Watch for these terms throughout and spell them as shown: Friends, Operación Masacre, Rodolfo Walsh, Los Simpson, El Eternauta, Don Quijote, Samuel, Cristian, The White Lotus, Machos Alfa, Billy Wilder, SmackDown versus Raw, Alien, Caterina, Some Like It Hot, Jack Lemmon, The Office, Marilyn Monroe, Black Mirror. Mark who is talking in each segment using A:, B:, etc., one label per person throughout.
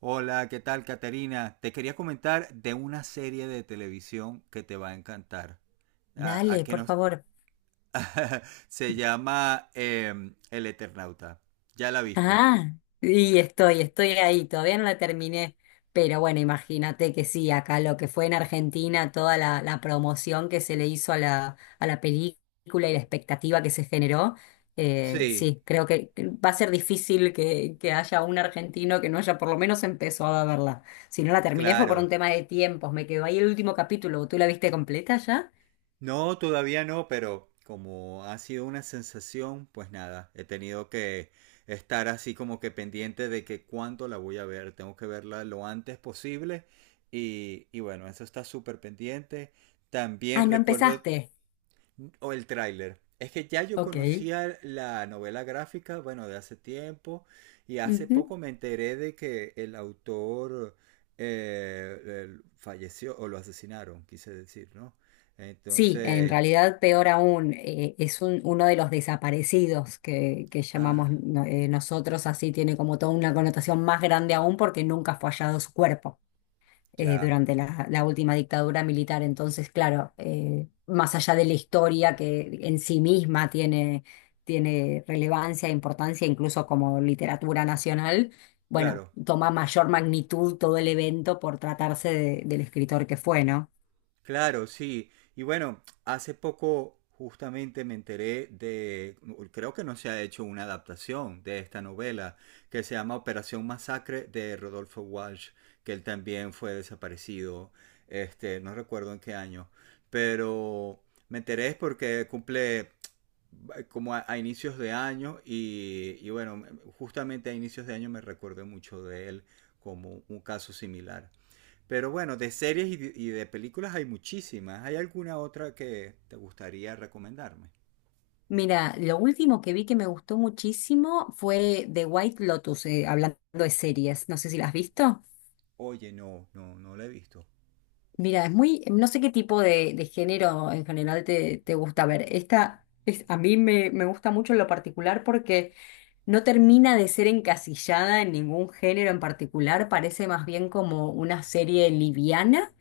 A: Hola, ¿qué tal, Caterina? Te quería comentar de una serie de televisión que te va a encantar. A
B: Dale,
A: que
B: por
A: nos
B: favor.
A: se llama El Eternauta. ¿Ya la viste?
B: Ah, y estoy ahí, todavía no la terminé. Pero bueno, imagínate que sí, acá lo que fue en Argentina, toda la promoción que se le hizo a la película y la expectativa que se generó,
A: Sí,
B: sí, creo que va a ser difícil que haya un argentino que no haya por lo menos empezado a verla. Si no la terminé fue por un
A: claro.
B: tema de tiempos, me quedó ahí el último capítulo. ¿Tú la viste completa ya?
A: No, todavía no, pero como ha sido una sensación, pues nada, he tenido que estar así como que pendiente de que cuándo la voy a ver. Tengo que verla lo antes posible y bueno, eso está súper pendiente. También
B: Ah, no
A: recuerdo
B: empezaste.
A: o el tráiler. Es que ya yo
B: Ok.
A: conocía la novela gráfica, bueno, de hace tiempo, y hace poco me enteré de que el autor falleció o lo asesinaron, quise decir, ¿no?
B: Sí, en
A: Entonces,
B: realidad peor aún, uno de los desaparecidos que llamamos
A: ah,
B: no- nosotros, así tiene como toda una connotación más grande aún porque nunca fue hallado su cuerpo
A: ya,
B: durante la última dictadura militar. Entonces, claro, más allá de la historia que en sí misma tiene, tiene relevancia, e importancia, incluso como literatura nacional, bueno,
A: claro.
B: toma mayor magnitud todo el evento por tratarse del escritor que fue, ¿no?
A: Claro, sí. Y bueno, hace poco justamente me enteré de, creo que no se ha hecho una adaptación de esta novela que se llama Operación Masacre de Rodolfo Walsh, que él también fue desaparecido, este, no recuerdo en qué año, pero me enteré es porque cumple como a inicios de año y bueno, justamente a inicios de año me recordé mucho de él como un caso similar. Pero bueno, de series y de películas hay muchísimas. ¿Hay alguna otra que te gustaría recomendarme?
B: Mira, lo último que vi que me gustó muchísimo fue The White Lotus, hablando de series. No sé si las has visto.
A: Oye, no la he visto.
B: Mira, es muy, no sé qué tipo de género en general te gusta ver. Esta es, a mí me gusta mucho en lo particular porque no termina de ser encasillada en ningún género en particular. Parece más bien como una serie liviana,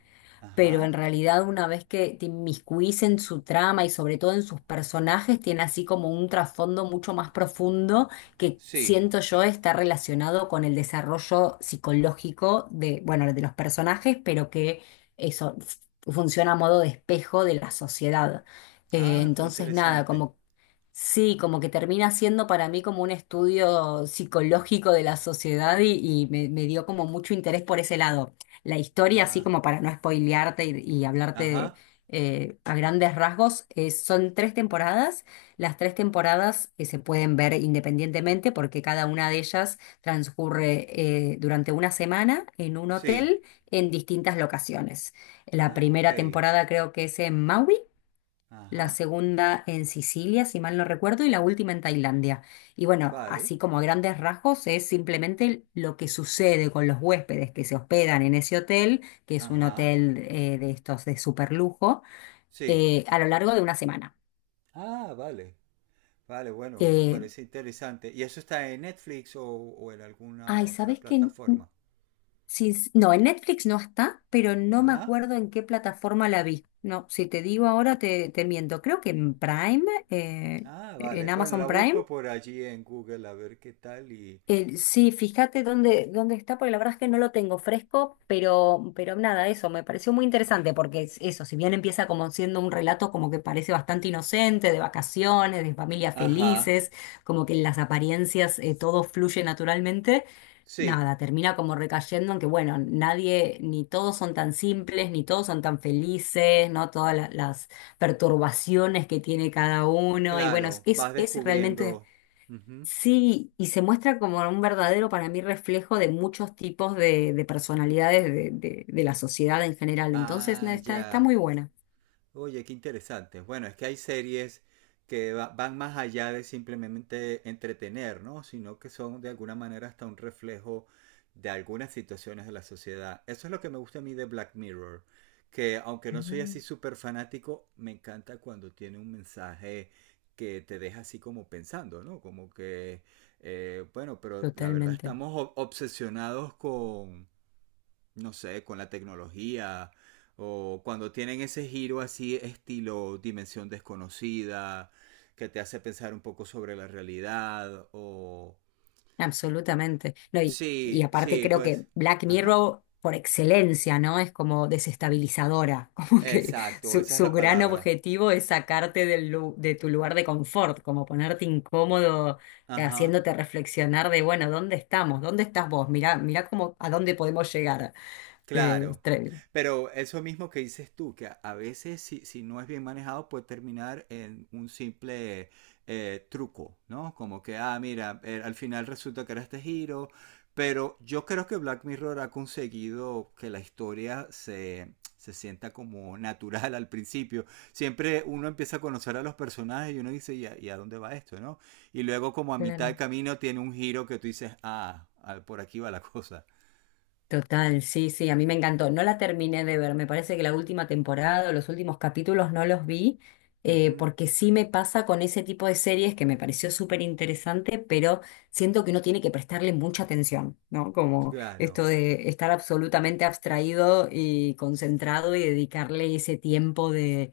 B: pero
A: Ajá.
B: en realidad una vez que te inmiscuís en su trama y sobre todo en sus personajes, tiene así como un trasfondo mucho más profundo que
A: Sí.
B: siento yo está relacionado con el desarrollo psicológico de, bueno, de los personajes, pero que eso f- funciona a modo de espejo de la sociedad.
A: Ah, qué
B: Entonces, nada,
A: interesante.
B: como... Sí, como que termina siendo para mí como un estudio psicológico de la sociedad y me dio como mucho interés por ese lado. La historia, así
A: Ah,
B: como para no spoilearte y hablarte
A: ajá.
B: a grandes rasgos, son tres temporadas. Las tres temporadas se pueden ver independientemente porque cada una de ellas transcurre durante una semana en un
A: Sí.
B: hotel en distintas locaciones. La
A: Ah, ok.
B: primera temporada creo que es en Maui, la
A: Ajá.
B: segunda en Sicilia, si mal no recuerdo, y la última en Tailandia. Y bueno,
A: Vale.
B: así como a grandes rasgos, es simplemente lo que sucede con los huéspedes que se hospedan en ese hotel, que es un
A: Ajá.
B: hotel de estos de super lujo,
A: Sí.
B: a lo largo de una semana.
A: Ah, vale. Vale, bueno,
B: Eh,
A: parece interesante. ¿Y eso está en Netflix o en alguna
B: ay,
A: otra
B: ¿sabes qué?
A: plataforma?
B: Sí, sí, no, en Netflix no está, pero no me
A: Ajá.
B: acuerdo en qué plataforma la vi. No, si te digo ahora te miento. Creo que en Prime, eh,
A: Ah, vale.
B: en
A: Bueno, la
B: Amazon Prime.
A: busco por allí en Google a ver qué tal y,
B: Sí, fíjate dónde, dónde está, porque la verdad es que no lo tengo fresco, pero nada, eso me pareció muy interesante, porque es eso, si bien empieza como siendo un relato como que parece bastante inocente, de vacaciones, de familias
A: ajá.
B: felices, como que en las apariencias todo fluye naturalmente,
A: Sí,
B: nada, termina como recayendo en que, bueno, nadie, ni todos son tan simples, ni todos son tan felices, ¿no? Todas las perturbaciones que tiene cada uno, y bueno, es,
A: claro,
B: es
A: vas
B: es realmente...
A: descubriendo. Ujú.
B: Sí, y se muestra como un verdadero para mí reflejo de muchos tipos de personalidades de la sociedad en general. Entonces, no,
A: Ah,
B: está, está
A: ya.
B: muy buena.
A: Oye, qué interesante. Bueno, es que hay series que van más allá de simplemente entretener, ¿no? Sino que son de alguna manera hasta un reflejo de algunas situaciones de la sociedad. Eso es lo que me gusta a mí de Black Mirror, que aunque no soy
B: Ah,
A: así súper fanático, me encanta cuando tiene un mensaje que te deja así como pensando, ¿no? Como que, bueno, pero la verdad
B: totalmente,
A: estamos obsesionados con no sé, con la tecnología, o cuando tienen ese giro así estilo dimensión desconocida, que te hace pensar un poco sobre la realidad, o...
B: absolutamente. No, y
A: Sí,
B: aparte
A: sí,
B: creo
A: pues...
B: que Black
A: Ajá.
B: Mirror por excelencia, ¿no? Es como desestabilizadora, como que
A: Exacto, esa es
B: su
A: la
B: gran
A: palabra.
B: objetivo es sacarte de tu lugar de confort, como ponerte incómodo,
A: Ajá.
B: haciéndote reflexionar de, bueno, ¿dónde estamos? ¿Dónde estás vos? Mirá, mirá cómo, a dónde podemos llegar. Eh,
A: Claro.
B: estre-
A: Pero eso mismo que dices tú, que a veces si no es bien manejado puede terminar en un simple truco, ¿no? Como que, ah, mira, al final resulta que era este giro, pero yo creo que Black Mirror ha conseguido que la historia se sienta como natural al principio. Siempre uno empieza a conocer a los personajes y uno dice, y a dónde va esto, no? Y luego como a mitad de
B: claro.
A: camino tiene un giro que tú dices, ah, ah, por aquí va la cosa.
B: Total, sí, sí, a mí me encantó. No la terminé de ver, me parece que la última temporada o los últimos capítulos no los vi,
A: Ujú,
B: porque sí me pasa con ese tipo de series que me pareció súper interesante, pero siento que uno tiene que prestarle mucha atención, ¿no? Como
A: claro.
B: esto de estar absolutamente abstraído y concentrado y dedicarle ese tiempo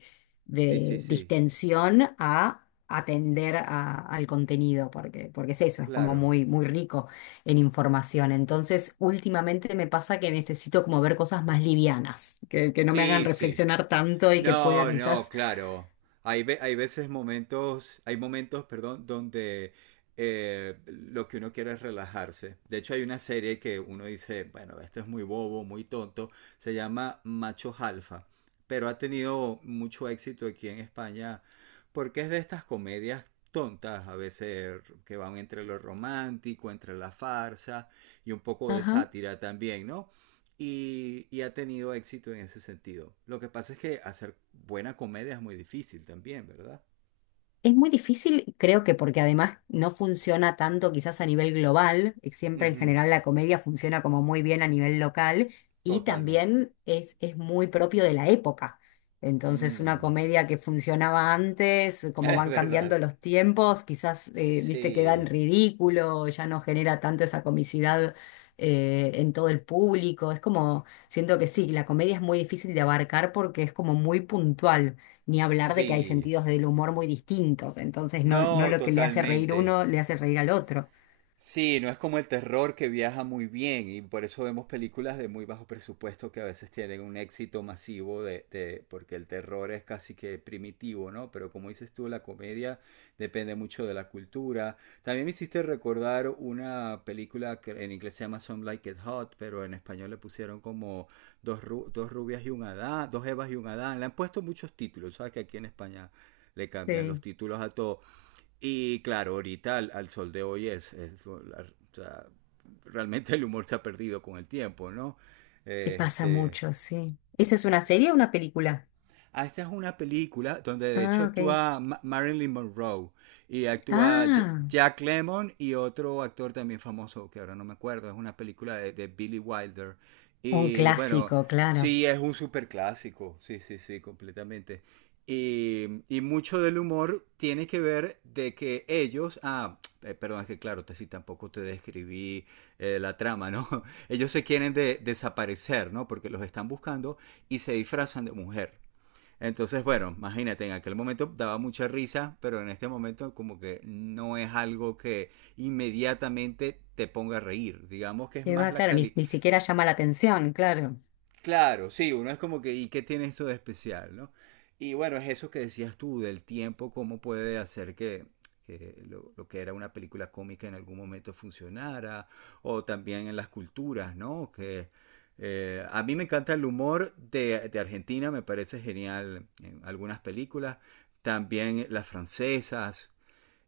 A: Sí, sí,
B: de
A: sí.
B: distensión a atender al contenido, porque, porque es eso, es como
A: Claro.
B: muy, muy rico en información. Entonces, últimamente me pasa que necesito como ver cosas más livianas, que no me hagan
A: Sí, sí.
B: reflexionar tanto y que pueda
A: No, no,
B: quizás...
A: claro. Hay, ve- hay veces momentos, hay momentos, perdón, donde lo que uno quiere es relajarse. De hecho, hay una serie que uno dice, bueno, esto es muy bobo, muy tonto. Se llama Machos Alfa, pero ha tenido mucho éxito aquí en España porque es de estas comedias tontas, a veces que van entre lo romántico, entre la farsa y un poco de sátira también, ¿no? Ha tenido éxito en ese sentido. Lo que pasa es que hacer buena comedia es muy difícil también, ¿verdad?
B: Es muy difícil, creo que porque además no funciona tanto quizás a nivel global,
A: Uh
B: siempre en
A: -huh.
B: general la comedia funciona como muy bien a nivel local y
A: Totalmente.
B: también es muy propio de la época. Entonces una
A: Mm.
B: comedia que funcionaba antes, como
A: Es
B: van
A: verdad.
B: cambiando los tiempos, quizás, viste, queda en
A: Sí.
B: ridículo, ya no genera tanto esa comicidad en todo el público. Es como, siento que sí, la comedia es muy difícil de abarcar porque es como muy puntual. Ni hablar de que hay
A: Sí.
B: sentidos del humor muy distintos, entonces no, no
A: No,
B: lo que le hace reír
A: totalmente.
B: uno le hace reír al otro.
A: Sí, no es como el terror que viaja muy bien y por eso vemos películas de muy bajo presupuesto que a veces tienen un éxito masivo porque el terror es casi que primitivo, ¿no? Pero como dices tú, la comedia depende mucho de la cultura. También me hiciste recordar una película que en inglés se llama Some Like It Hot, pero en español le pusieron como dos rubias y un Adán, dos Evas y un Adán. Le han puesto muchos títulos, ¿sabes? Que aquí en España le cambian los
B: Sí,
A: títulos a todo. Y claro, ahorita al sol de hoy es o sea, realmente el humor se ha perdido con el tiempo, ¿no?
B: y
A: Eh,
B: pasa
A: Este,
B: mucho, sí. ¿Esa es una serie o una película?
A: ah, esta es una película donde de hecho
B: Ah, ok.
A: actúa Marilyn Monroe y actúa
B: Ah,
A: Jack Lemmon y otro actor también famoso que ahora no me acuerdo. Es una película de Billy Wilder.
B: un
A: Y bueno,
B: clásico, claro.
A: sí, es un super clásico. Sí, sí, sí, completamente. Y mucho del humor tiene que ver de que ellos, ah, perdón, es que claro, te, sí, tampoco te describí la trama, ¿no? Ellos se quieren desaparecer, ¿no? Porque los están buscando y se disfrazan de mujer. Entonces, bueno, imagínate, en aquel momento daba mucha risa, pero en este momento como que no es algo que inmediatamente te ponga a reír. Digamos que es
B: Que va,
A: más la,
B: claro, ni,
A: cali
B: ni siquiera llama la atención, claro.
A: claro, sí, uno es como que, ¿y qué tiene esto de especial, no? Y bueno, es eso que decías tú del tiempo, cómo puede hacer que lo que era una película cómica en algún momento funcionara, o también en las culturas, ¿no? Que a mí me encanta el humor de Argentina, me parece genial en algunas películas, también las francesas,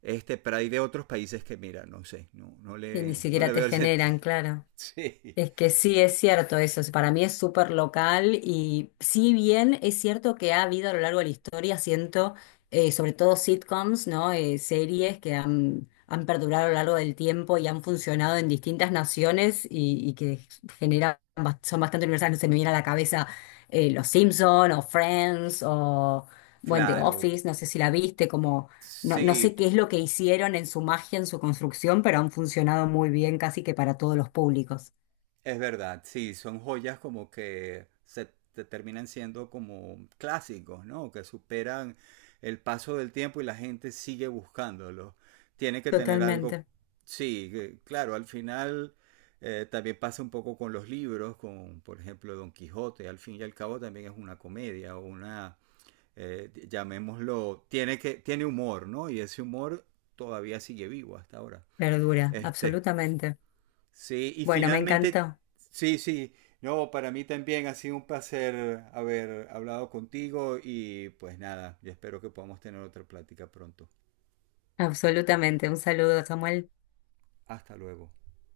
A: este, pero hay de otros países que, mira, no sé,
B: Que ni
A: no le
B: siquiera te
A: veo el sentido.
B: generan, claro.
A: Sí,
B: Es que sí, es cierto eso, para mí es súper local y si bien es cierto que ha habido a lo largo de la historia, siento, sobre todo sitcoms, ¿no? Series que han, han perdurado a lo largo del tiempo y han funcionado en distintas naciones y que generan, son bastante universales, se me viene a la cabeza Los Simpson o Friends o, bueno, The
A: claro,
B: Office, no sé si la viste, como... No, no
A: sí.
B: sé qué
A: Por-
B: es lo que hicieron en su magia, en su construcción, pero han funcionado muy bien casi que para todos los públicos.
A: es verdad, sí, son joyas como que se te terminan siendo como clásicos, ¿no? Que superan el paso del tiempo y la gente sigue buscándolo. Tiene que tener algo,
B: Totalmente.
A: sí, que- claro, al final también pasa un poco con los libros, con, por ejemplo, Don Quijote, al fin y al cabo también es una comedia o una, llamémoslo, tiene que, tiene humor, ¿no? Y ese humor todavía sigue vivo hasta ahora.
B: Verdura,
A: Este,
B: absolutamente.
A: sí, y
B: Bueno, me
A: finalmente,
B: encantó.
A: sí, sí. No, para mí también ha sido un placer haber hablado contigo y pues nada, yo espero que podamos tener otra plática pronto.
B: Absolutamente. Un saludo, Samuel.
A: Hasta luego.